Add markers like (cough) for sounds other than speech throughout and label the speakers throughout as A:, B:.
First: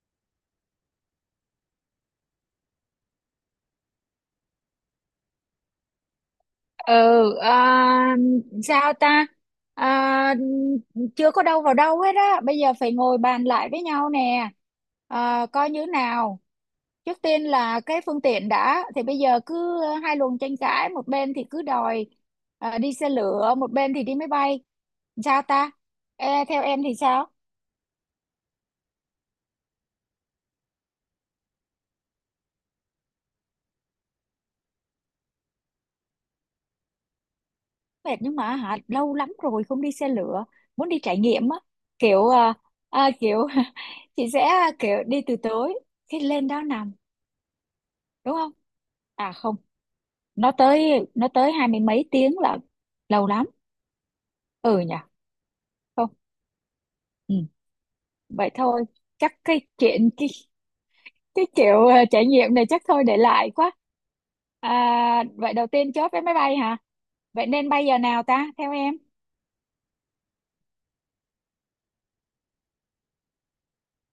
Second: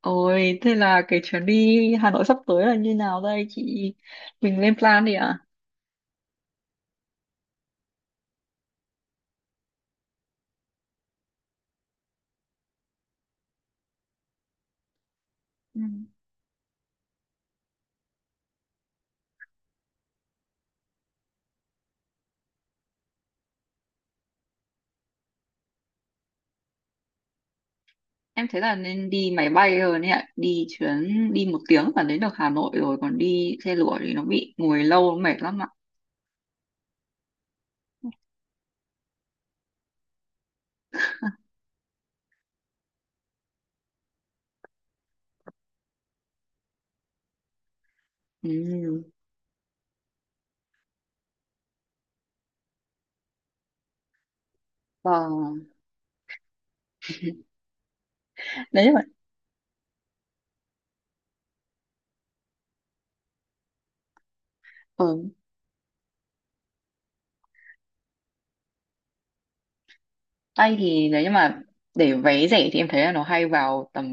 A: Ôi, thế là cái chuyến đi Hà Nội sắp tới là như nào đây chị? Mình lên plan đi ạ.
B: Ừ. à, Sao ta? À, chưa có đâu vào đâu hết á, bây giờ phải ngồi bàn lại với nhau nè. Coi
A: Ừ.
B: như nào. Trước tiên là cái phương tiện đã, thì bây giờ cứ hai luồng tranh cãi, một bên thì cứ đòi đi xe lửa, một bên thì đi máy bay. Sao ta? Ê, theo em thì sao?
A: Em thấy là nên đi máy bay rồi đấy ạ. Đi chuyến, đi 1 tiếng là đến được Hà Nội rồi. Còn đi xe lửa thì nó bị ngồi lâu, nó mệt lắm ạ.
B: Mệt nhưng mà hả, lâu lắm rồi không đi xe lửa, muốn đi trải nghiệm á, kiểu kiểu. (laughs) Chị sẽ kiểu đi từ tối, khi lên đó nằm, đúng không?
A: Ừ.
B: À không, nó tới hai mươi mấy tiếng là lâu lắm. Ừ nhỉ.
A: Vâng.
B: Không. Ừ. Vậy thôi.
A: Đấy nhưng mà
B: Chắc cái chuyện cái kiểu trải nghiệm này chắc thôi để lại quá.
A: ở
B: à, vậy đầu tiên chốt vé máy bay hả? Vậy nên bay giờ nào ta, theo em?
A: tay thì đấy nhưng mà để vé rẻ thì em thấy là nó hay vào tầm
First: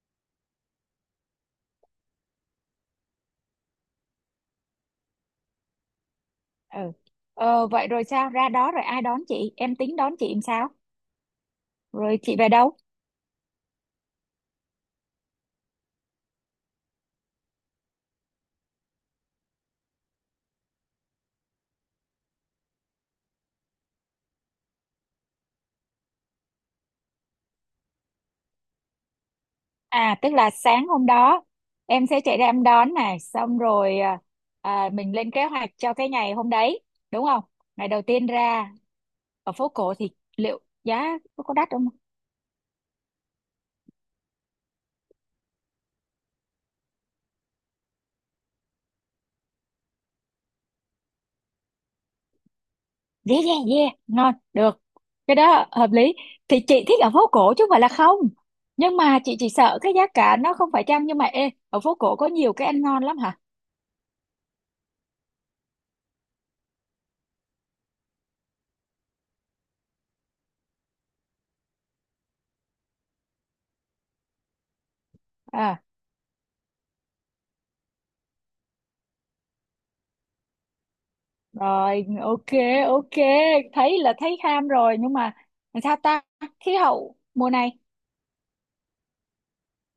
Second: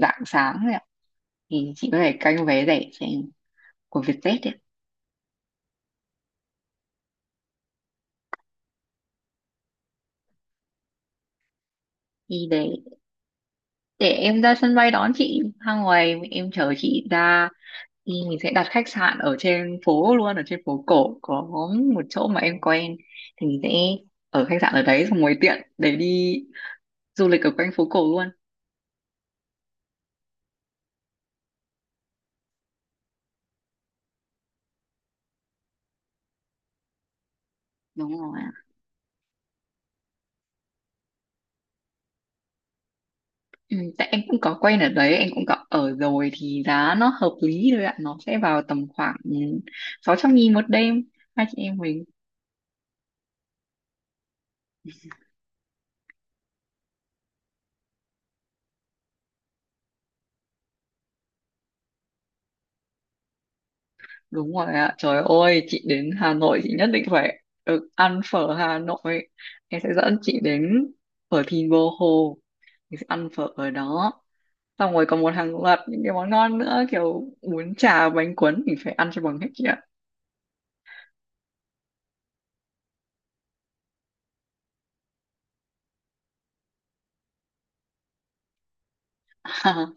A: rạng sáng đấy ạ. Thì chị có thể canh vé rẻ cho em của Vietjet ấy.
B: Ừ. Vậy rồi sao, ra đó rồi ai đón chị, em tính đón chị làm sao, rồi chị
A: Đi
B: về đâu?
A: để em ra sân bay đón chị, ra ngoài em chờ chị ra, thì mình sẽ đặt khách sạn ở trên phố luôn, ở trên phố cổ có một chỗ mà em quen, thì mình sẽ ở khách sạn ở đấy xong rồi tiện để đi du lịch ở quanh phố cổ luôn.
B: Tức là sáng hôm đó em sẽ chạy ra em đón, này xong rồi mình lên kế hoạch cho cái ngày hôm đấy, đúng không? Ngày đầu
A: Đúng
B: tiên
A: rồi ạ.
B: ra ở phố cổ thì liệu giá có đắt không?
A: Ừ, tại em cũng có quen ở đấy, em cũng có ở rồi thì giá nó hợp lý thôi ạ, nó sẽ vào tầm khoảng 600.000 1 đêm hai chị em mình.
B: Yeah, yeah, yeah, ngon được, cái đó hợp lý. Thì chị thích ở phố cổ chứ không phải là không, nhưng mà chị chỉ sợ cái giá cả nó không phải chăng. Nhưng mà ê, ở phố cổ có nhiều cái ăn ngon lắm hả?
A: Đúng rồi ạ. Trời ơi, chị đến Hà Nội chị nhất định phải được ăn phở Hà Nội. Em sẽ dẫn chị đến phở Thìn Bờ Hồ. Chị sẽ ăn phở ở đó. Xong rồi còn một hàng loạt
B: À
A: những cái món ngon nữa, kiểu bún chả, bánh cuốn, mình phải ăn cho bằng hết chị ạ.
B: Rồi, ok, ok, thấy là thấy ham rồi, nhưng mà làm sao ta, khí hậu mùa này?
A: (laughs)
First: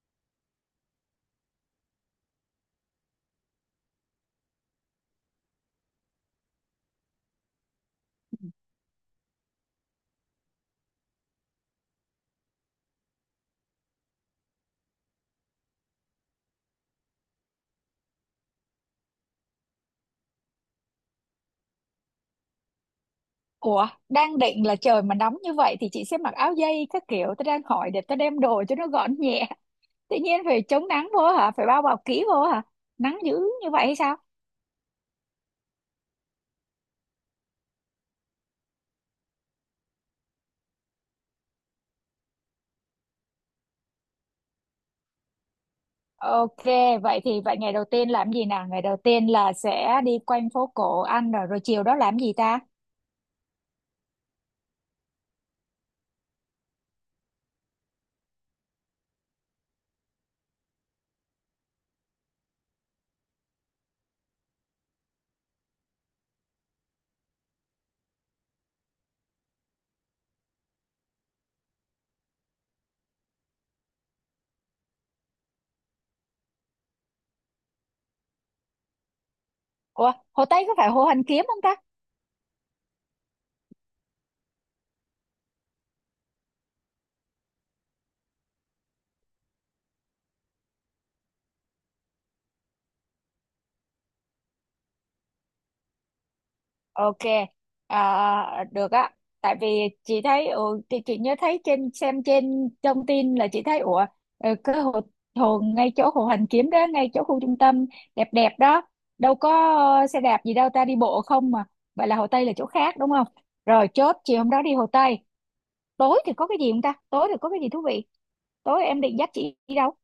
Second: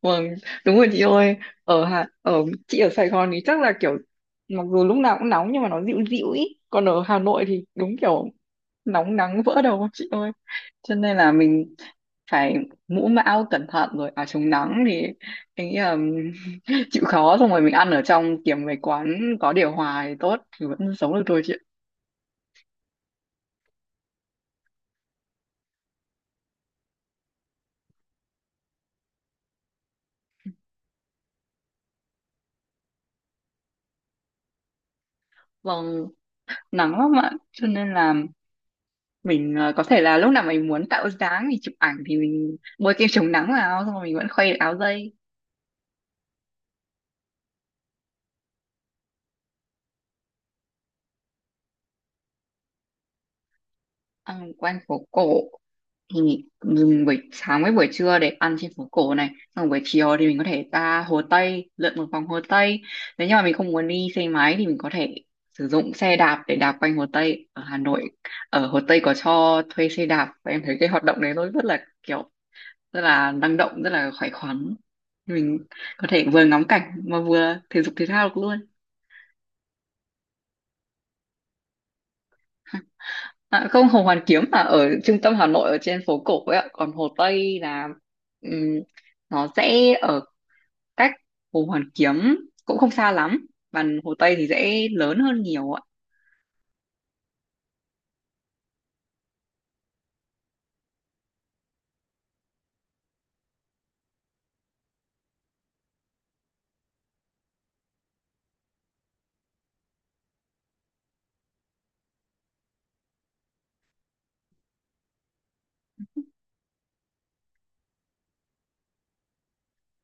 A: Vâng, đúng rồi chị ơi. Ở Hà ở chị ở Sài Gòn thì chắc là kiểu mặc dù lúc nào cũng nóng nhưng mà nó dịu dịu ý. Còn ở Hà Nội thì đúng kiểu nóng nắng vỡ đầu chị ơi. Cho nên là mình phải mũ mão cẩn thận rồi áo chống nắng, thì anh nghĩ là (laughs) chịu khó, xong rồi mình ăn ở trong, kiếm mấy quán có điều hòa thì tốt, thì vẫn sống được thôi chị ạ.
B: Ủa, đang định là trời mà nóng như vậy thì chị sẽ mặc áo dây các kiểu. Tôi đang hỏi để tôi đem đồ cho nó gọn nhẹ. (laughs) Tự nhiên phải chống nắng vô hả? Phải bao bọc kỹ vô hả? Nắng dữ như vậy hay sao?
A: Vâng, nắng lắm ạ, cho nên là mình có thể là lúc nào mình muốn tạo dáng thì chụp ảnh, thì mình bôi kem chống nắng vào, xong rồi mình vẫn khuây được áo dây.
B: Ok, vậy thì vậy, ngày đầu tiên làm gì nào? Ngày đầu tiên là sẽ đi quanh phố cổ ăn rồi, chiều đó làm gì ta?
A: Ăn quanh phố cổ thì mình buổi sáng với buổi trưa để ăn trên phố cổ này, xong rồi buổi chiều thì mình có thể ra Hồ Tây lượn một vòng Hồ Tây. Nếu như mà mình không muốn đi xe máy thì mình có thể sử dụng xe đạp để đạp quanh Hồ Tây ở Hà Nội. Ở Hồ Tây có cho thuê xe đạp, và em thấy cái hoạt động đấy nó rất là kiểu rất là năng động, rất là khỏe khoắn, mình có thể vừa ngắm cảnh mà vừa thể dục thể thao được luôn.
B: Ủa, Hồ Tây có phải Hồ Hoàn Kiếm không ta?
A: À, không, Hồ Hoàn Kiếm là ở trung tâm Hà Nội, ở trên phố cổ ấy ạ, còn Hồ Tây là ừm, nó sẽ ở cách Hồ Hoàn Kiếm cũng không xa lắm, và Hồ Tây thì dễ lớn hơn nhiều ạ.
B: Ok, được á. Tại vì chị thấy, thì chị nhớ thấy trên, xem trên thông tin là chị thấy ủa, cái hồ ngay chỗ hồ Hoàn Kiếm đó, ngay chỗ khu trung tâm đẹp đẹp đó, đâu có xe đạp gì đâu ta, đi bộ không mà. Vậy là Hồ Tây là chỗ khác đúng không? Rồi, chốt chiều hôm đó đi Hồ Tây. Tối thì có cái gì không ta? Tối thì có cái gì thú vị? Tối em định dắt chị đi đâu?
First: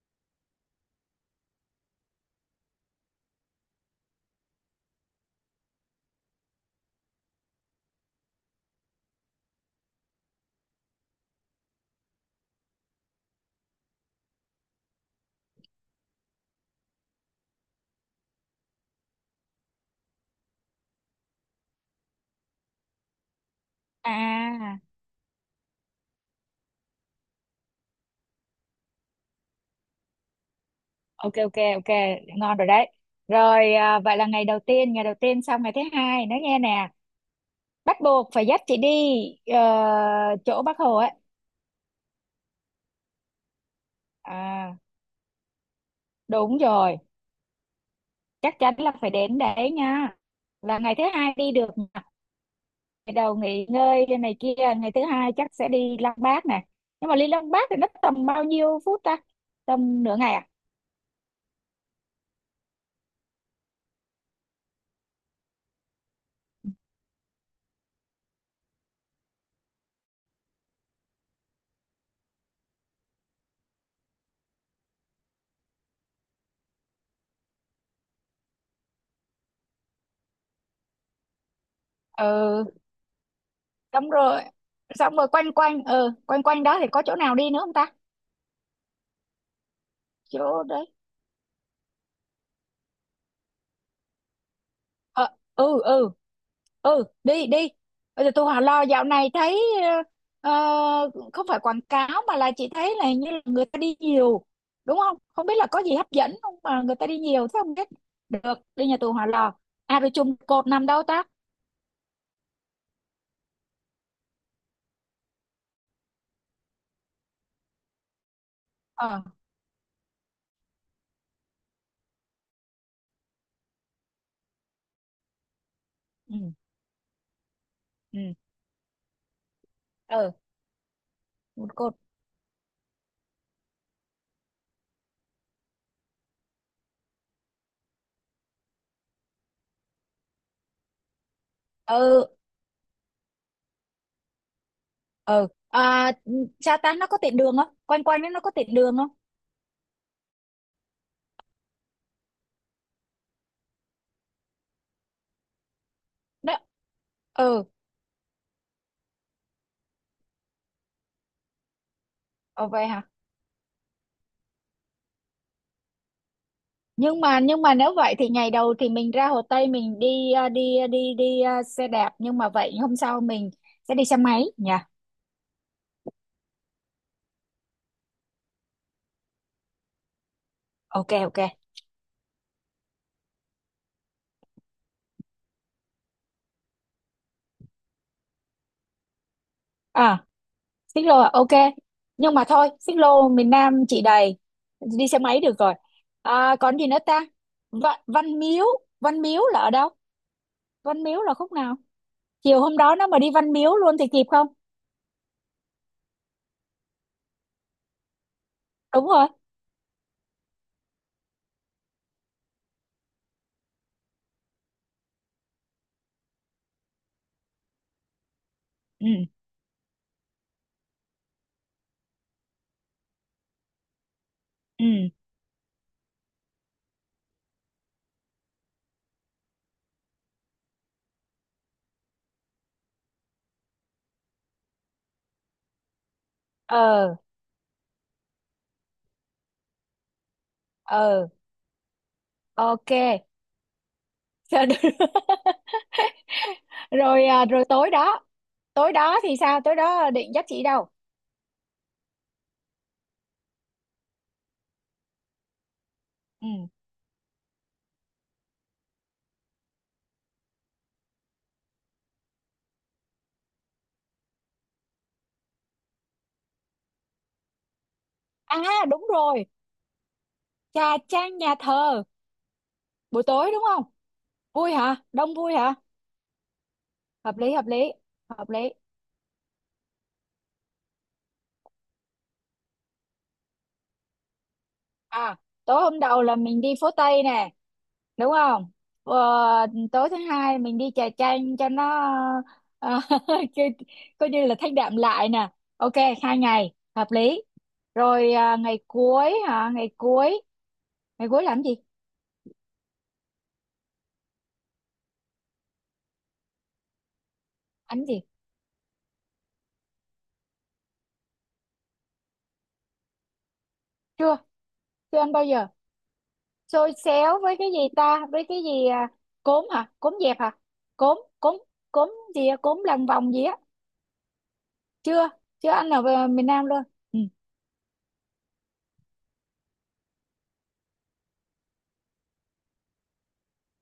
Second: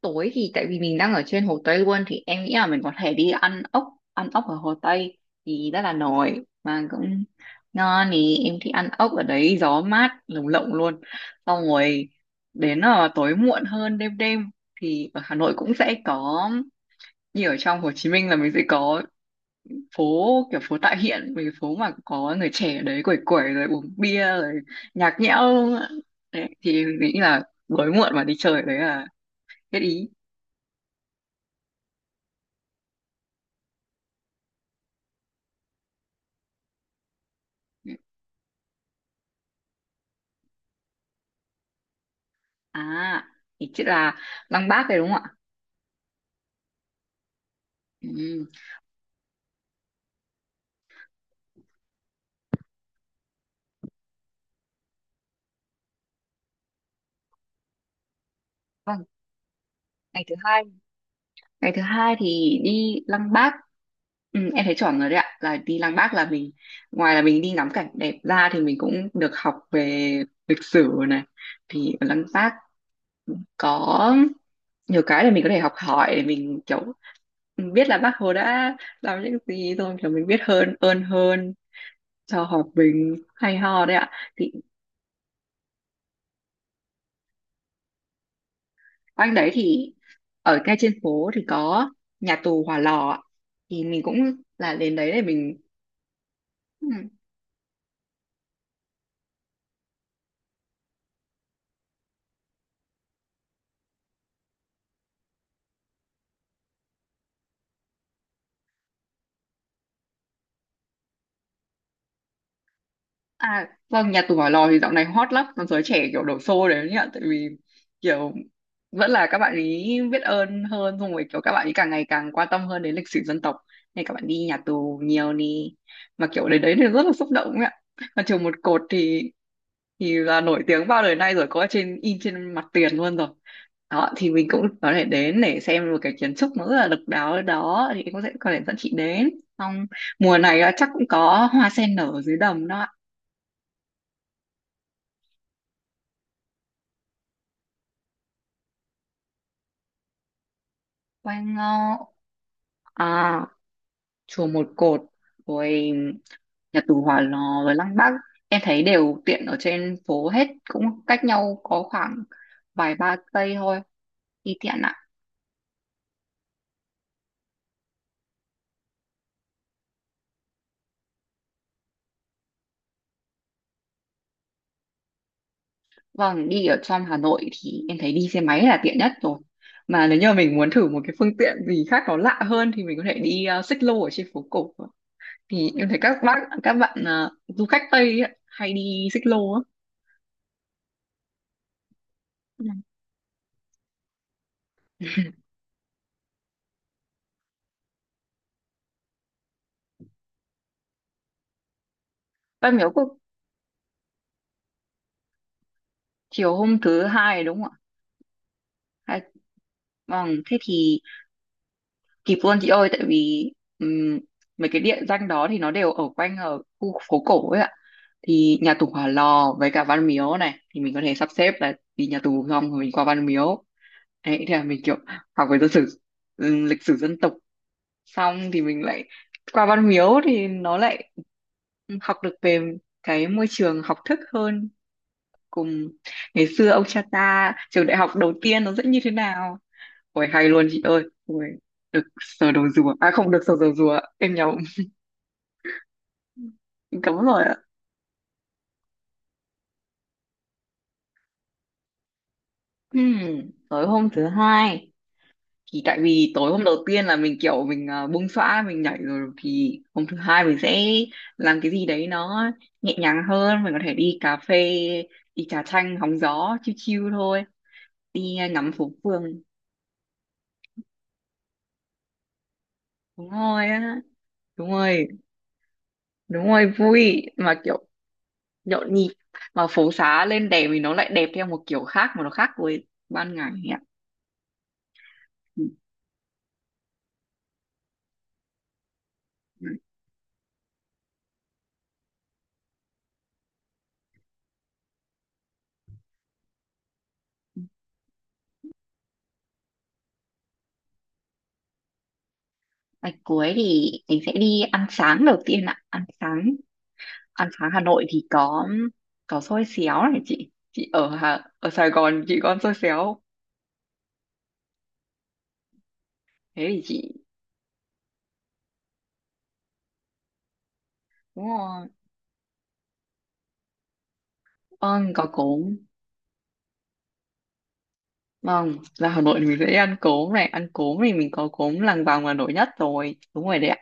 A: Tối thì tại vì mình đang ở trên Hồ Tây luôn thì em nghĩ là mình có thể đi ăn ốc ở Hồ Tây thì rất là nổi mà cũng ngon, thì em thích ăn ốc ở đấy, gió mát lồng lộng luôn. Xong rồi đến là tối muộn hơn, đêm đêm thì ở Hà Nội cũng sẽ có như ở trong Hồ Chí Minh là mình sẽ có phố, kiểu phố tại hiện mấy cái phố mà có người trẻ ở đấy quẩy quẩy rồi uống bia rồi
B: À,
A: nhạc nhẽo luôn ạ. Đấy, thì mình nghĩ là tối muộn mà đi chơi đấy là hết ý.
B: ok, ok, ok, ngon rồi đấy. Rồi vậy là ngày đầu tiên xong ngày thứ hai, nói nghe nè. Bắt buộc phải dắt chị đi ờ, chỗ Bác Hồ ấy.
A: À, thì chứ là Lăng
B: à
A: Bác đấy đúng không ạ?
B: Đúng rồi,
A: Ừ.
B: chắc chắn là phải đến đấy nha, là ngày thứ hai đi được nè. Ngày đầu nghỉ ngơi này kia, ngày thứ hai chắc sẽ đi Lăng Bác này. Nhưng mà đi Lăng Bác thì nó tầm bao nhiêu phút
A: Vâng.
B: ta? Tầm nửa
A: ngày
B: ngày
A: thứ
B: à?
A: hai ngày thứ hai thì đi Lăng Bác. Ừ, em thấy chuẩn rồi đấy ạ, là đi Lăng Bác là mình ngoài là mình đi ngắm cảnh đẹp ra thì mình cũng được học về lịch sử này, thì ở Lăng Bác có nhiều cái là mình có thể học hỏi để mình kiểu biết là bác Hồ đã làm những gì, rồi kiểu mình biết hơn cho hòa
B: Ừ.
A: bình, hay ho đấy ạ.
B: xong rồi
A: Thì
B: xong rồi quanh quanh, quanh quanh đó thì có chỗ nào đi nữa không ta?
A: quanh đấy thì ở
B: Chỗ
A: ngay
B: đấy.
A: trên phố thì có nhà tù Hỏa Lò ạ. Thì mình cũng là đến đấy để
B: Ờ.
A: mình.
B: Ừ, ừ.
A: ừ,
B: Ừ, đi đi. Bây giờ tôi hỏi lo, dạo này thấy ờ, không phải quảng cáo, mà là chị thấy là hình như là người ta đi nhiều đúng không, không biết là có gì hấp dẫn không mà người ta đi nhiều thế không biết, được đi nhà tù Hỏa Lò. Rồi chùm cột nằm đâu ta?
A: À, vâng, nhà tù Hỏa Lò thì dạo này hot lắm, còn giới trẻ kiểu đổ xô đấy nhá, tại vì kiểu vẫn
B: Ờ.
A: là các bạn ấy biết ơn hơn, xong rồi kiểu các bạn ấy càng ngày càng quan tâm hơn đến lịch sử dân tộc, nên các bạn đi nhà tù nhiều đi, mà kiểu
B: Ừ,
A: đến đấy thì rất là xúc động ấy ạ.
B: ừ,
A: Mà trường một cột thì
B: ừ.
A: là nổi tiếng bao đời nay rồi, có
B: Một cột.
A: trên in trên mặt tiền luôn rồi. Đó, thì mình cũng có thể đến để xem một cái kiến trúc nó rất là độc đáo ở đó, thì cũng sẽ có thể dẫn chị đến. Xong mùa này là chắc cũng có hoa sen nở
B: Ừ,
A: dưới đầm đó ạ.
B: ừ. Sa Tan nó có tiện đường không, quanh quanh nó có tiện đường không?
A: Quay ngó à Chùa Một Cột rồi
B: Đó.
A: nhà tù Hỏa Lò
B: Ừ.
A: rồi Lăng Bác, em thấy đều tiện ở trên phố hết, cũng cách nhau có khoảng
B: Ờ, vậy
A: vài
B: hả?
A: ba cây thôi, đi tiện ạ.
B: Nhưng mà nếu vậy thì ngày đầu thì mình ra Hồ Tây mình đi à, đi à, đi đi à, xe đạp, nhưng mà vậy hôm sau mình sẽ đi xe máy nhỉ.
A: Vâng, đi ở trong Hà Nội thì em thấy đi xe máy là tiện nhất rồi, mà nếu như mình muốn thử một
B: Ok,
A: cái phương
B: ok.
A: tiện gì khác nó lạ hơn thì mình có thể đi xích lô ở trên phố cổ, thì em thấy các bạn du khách Tây ấy hay đi xích lô á.
B: à Xích lô ok, nhưng mà thôi xích lô miền Nam chị đầy, đi xe máy được rồi. Còn gì nữa ta? Văn Miếu, Văn Miếu là ở đâu, Văn Miếu là khúc nào, chiều
A: Văn
B: hôm
A: miếu
B: đó nó
A: quốc
B: mà đi Văn Miếu luôn thì kịp không?
A: Chiều hôm thứ hai đúng không ạ?
B: Đúng
A: Hai-
B: rồi.
A: Vâng, thế thì kịp luôn chị ơi, tại vì ừm, mấy cái địa danh đó thì nó đều ở quanh, ở khu phố cổ ấy ạ, thì nhà tù Hỏa
B: Ừ,
A: Lò với cả Văn Miếu này thì mình có thể sắp xếp là đi nhà tù xong rồi mình qua Văn Miếu. Đấy thì là mình kiểu
B: ừ.
A: học về dân sử lịch sử dân tộc, xong thì mình lại qua Văn Miếu thì nó lại học được về cái môi trường học thức hơn, cùng ngày xưa ông cha
B: Ờ.
A: ta trường đại học đầu tiên nó sẽ như thế nào. Ôi hay luôn chị ơi.
B: Ờ,
A: Ôi, được sờ đầu
B: ok.
A: rùa. À không, được sờ đầu rùa. Em nhầm.
B: Sao được? (laughs)
A: Em Cấm
B: Rồi
A: rồi ạ.
B: rồi tối đó thì sao, tối đó định dắt chị đâu?
A: Ừm, Tối hôm thứ hai thì tại vì
B: Ừ.
A: tối hôm đầu tiên là mình kiểu mình bung xõa mình nhảy rồi, thì hôm thứ hai mình sẽ làm cái gì đấy nó nhẹ nhàng hơn, mình có thể đi cà phê, đi trà chanh hóng gió chill chill thôi, đi
B: à
A: ngắm phố
B: Đúng
A: phường.
B: rồi, trà, trang nhà thờ buổi
A: Đúng
B: tối đúng
A: rồi
B: không?
A: á. Đúng
B: Vui hả,
A: rồi,
B: đông vui hả?
A: đúng rồi, vui
B: Hợp lý,
A: mà
B: hợp
A: kiểu
B: lý, hợp lý.
A: nhộn nhịp, mà phố xá lên đèn thì nó lại đẹp theo một kiểu khác, mà nó khác với ban ngày ấy ạ.
B: à Tối hôm đầu là mình đi phố Tây nè, đúng không? Ờ,
A: Ừ.
B: tối thứ hai mình đi trà chanh cho nó ờ, (laughs) coi coi như là thanh đạm lại nè. Ok, 2 ngày hợp lý. Rồi ngày cuối hả, ngày cuối, ngày cuối làm gì?
A: Ngày cuối thì mình sẽ đi ăn sáng đầu tiên ạ, ăn sáng Hà
B: Ăn
A: Nội thì
B: gì?
A: có xôi xéo này, chị ở Sài Gòn chị có ăn xôi xéo không?
B: Chưa, chưa ăn bao giờ.
A: Thế thì
B: Xôi
A: chị
B: xéo với cái gì ta, với cái gì cốm hả, cốm dẹp hả, cốm
A: đúng
B: cốm
A: rồi
B: cốm gì á? Cốm lằn vòng gì á?
A: vâng có
B: Chưa, chưa ăn ở miền Nam luôn. Ừ,
A: Vâng, ra Hà Nội thì mình sẽ ăn cốm này, ăn cốm thì mình có cốm Làng Vòng là nổi nhất rồi, đúng rồi đấy ạ.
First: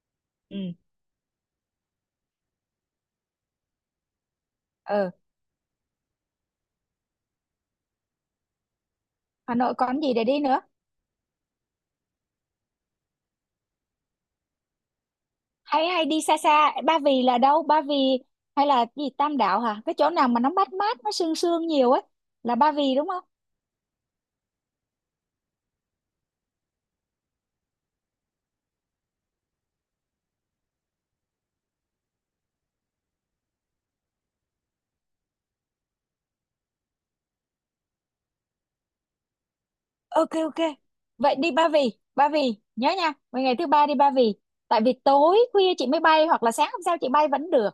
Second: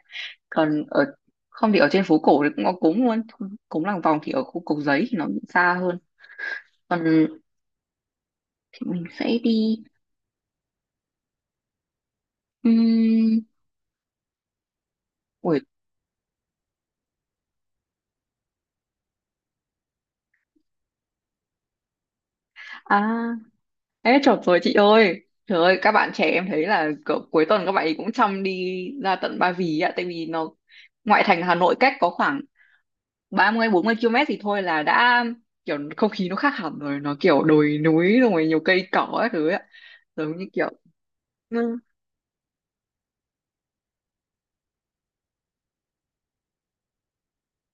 B: ừ,
A: Còn ở không thì ở trên phố cổ thì cũng có cốm luôn, cốm Làng Vòng thì ở khu Cốc Giấy
B: ừ.
A: thì nó bị xa hơn. Còn thì mình sẽ
B: Hà Nội
A: đi
B: còn gì để đi nữa?
A: um... Ui,
B: Hay hay đi xa xa. Ba Vì là đâu Ba Vì? Hay là cái gì, Tam Đảo hả, cái chỗ nào mà nó mát mát, nó sương sương nhiều ấy, là Ba Vì đúng
A: à,
B: không?
A: ê chợt rồi chị ơi. Trời ơi, các bạn trẻ em thấy là cỡ cuối tuần các bạn ấy cũng chăm đi ra tận Ba Vì ạ, tại vì nó ngoại thành Hà Nội cách có khoảng 30 40 km thì thôi là đã kiểu không khí nó khác hẳn rồi, nó kiểu đồi núi rồi nhiều cây cỏ các thứ ấy ạ,
B: Ok,
A: giống như
B: ok.
A: kiểu.
B: Vậy đi Ba
A: Ừ,
B: Vì, Ba Vì nhớ nha. Vậy ngày thứ ba đi Ba Vì, tại vì tối khuya chị mới bay, hoặc là sáng hôm sau chị bay vẫn được.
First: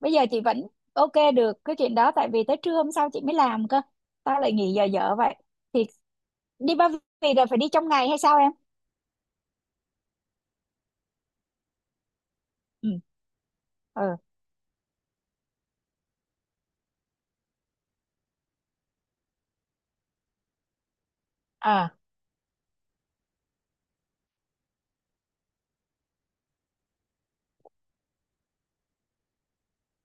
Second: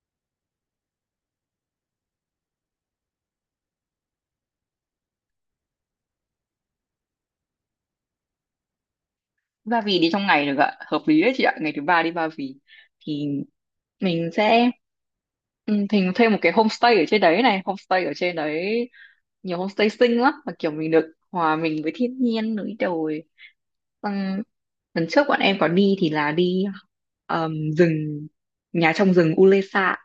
B: Bây giờ chị vẫn ok được cái chuyện đó, tại vì tới trưa hôm sau chị mới làm cơ, tao lại nghỉ giờ dở vậy. Thì đi Ba Vì là phải đi trong ngày hay sao em?
A: Ba Vì đi trong ngày được ạ, hợp lý đấy chị ạ, ngày thứ ba đi Ba Vì
B: Ừ,
A: thì
B: ừ.
A: mình sẽ mình thuê một cái homestay ở trên đấy này, homestay ở trên đấy nhiều homestay xinh lắm mà kiểu mình được hòa mình
B: ờ,
A: với thiên nhiên núi đồi. Xong lần trước bọn em có đi thì là đi ờm, rừng nhà trong rừng Ulesa,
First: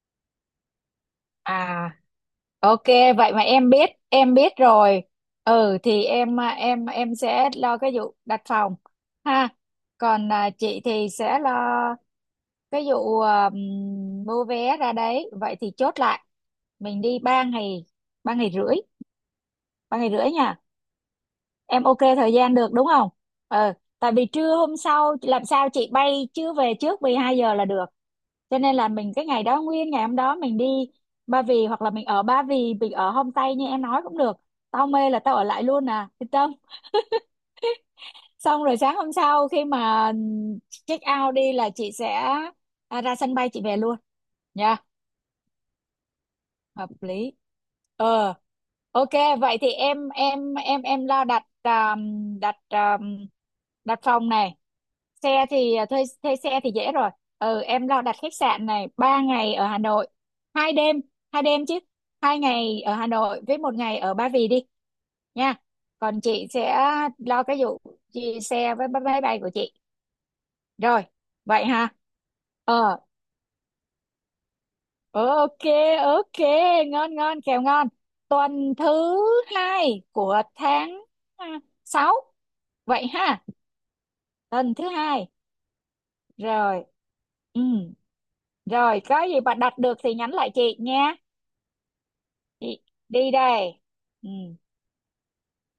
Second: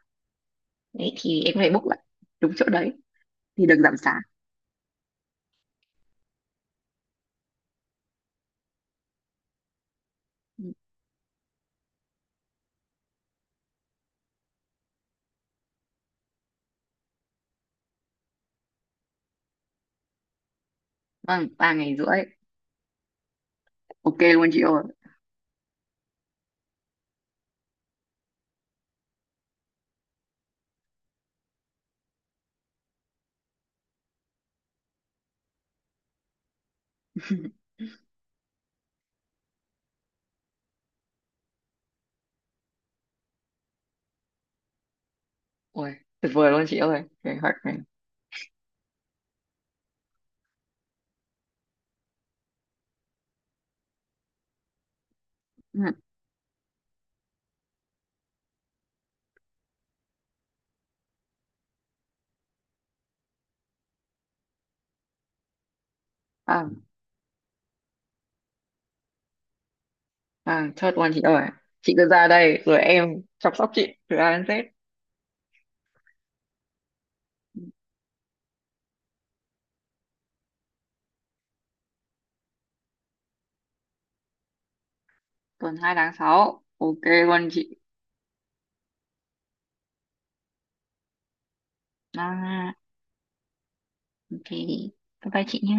A: đấy thì em
B: À,
A: có thể book
B: à.
A: lại đúng chỗ
B: Ok,
A: đấy
B: vậy mà
A: thì được giảm giá.
B: em biết rồi. Ừ, thì em em sẽ lo cái vụ đặt phòng ha. Còn chị thì sẽ lo cái vụ mua vé ra đấy. Vậy thì chốt lại mình đi 3 ngày, 3 ngày rưỡi, 3 ngày rưỡi nha.
A: Vâng, ba
B: Em
A: ngày
B: ok
A: rưỡi
B: thời gian được đúng không? Ừ, tại
A: Ok
B: vì
A: luôn
B: trưa
A: chị
B: hôm
A: ơi.
B: sau làm sao chị bay, chưa về trước 12 giờ là được. Cho nên là mình cái ngày đó nguyên ngày hôm đó mình đi Ba Vì, hoặc là mình ở Ba Vì, mình ở homestay như em nói cũng được, tao mê là tao ở lại luôn à, yên tâm.
A: (laughs)
B: Xong rồi sáng hôm sau, khi mà check out đi là chị sẽ ra sân bay chị về luôn nha.
A: Ui, tuyệt vời luôn chị
B: Hợp
A: ơi
B: lý.
A: kế hoạch này.
B: Ờ, ok. Vậy thì em lo đặt đặt đặt phòng này. Xe thì
A: Ừ,
B: à, thuê thuê xe thì dễ rồi. Ừ, em lo đặt khách sạn này, 3 ngày ở Hà Nội, 2 đêm, 2 đêm chứ, 2 ngày ở Hà Nội với một ngày ở Ba Vì đi nha. Còn chị
A: à,
B: sẽ lo cái vụ chị, xe với máy bay của chị.
A: chốt
B: Rồi,
A: luôn chị ơi,
B: vậy ha.
A: chị cứ ra đây rồi
B: Ờ,
A: em chăm sóc chị từ A đến Z.
B: ok, ok. Ngon, ngon kèo, ngon. Tuần thứ hai của tháng à, 6 vậy ha. Tuần thứ hai.
A: Tuần 2 tháng 6
B: Rồi.
A: ok luôn
B: Ừ.
A: chị.
B: Rồi, có gì bà đặt được thì nhắn lại chị nha.
A: à,
B: Chị đi đây. Ừ.
A: ok, bye bye chị nhé.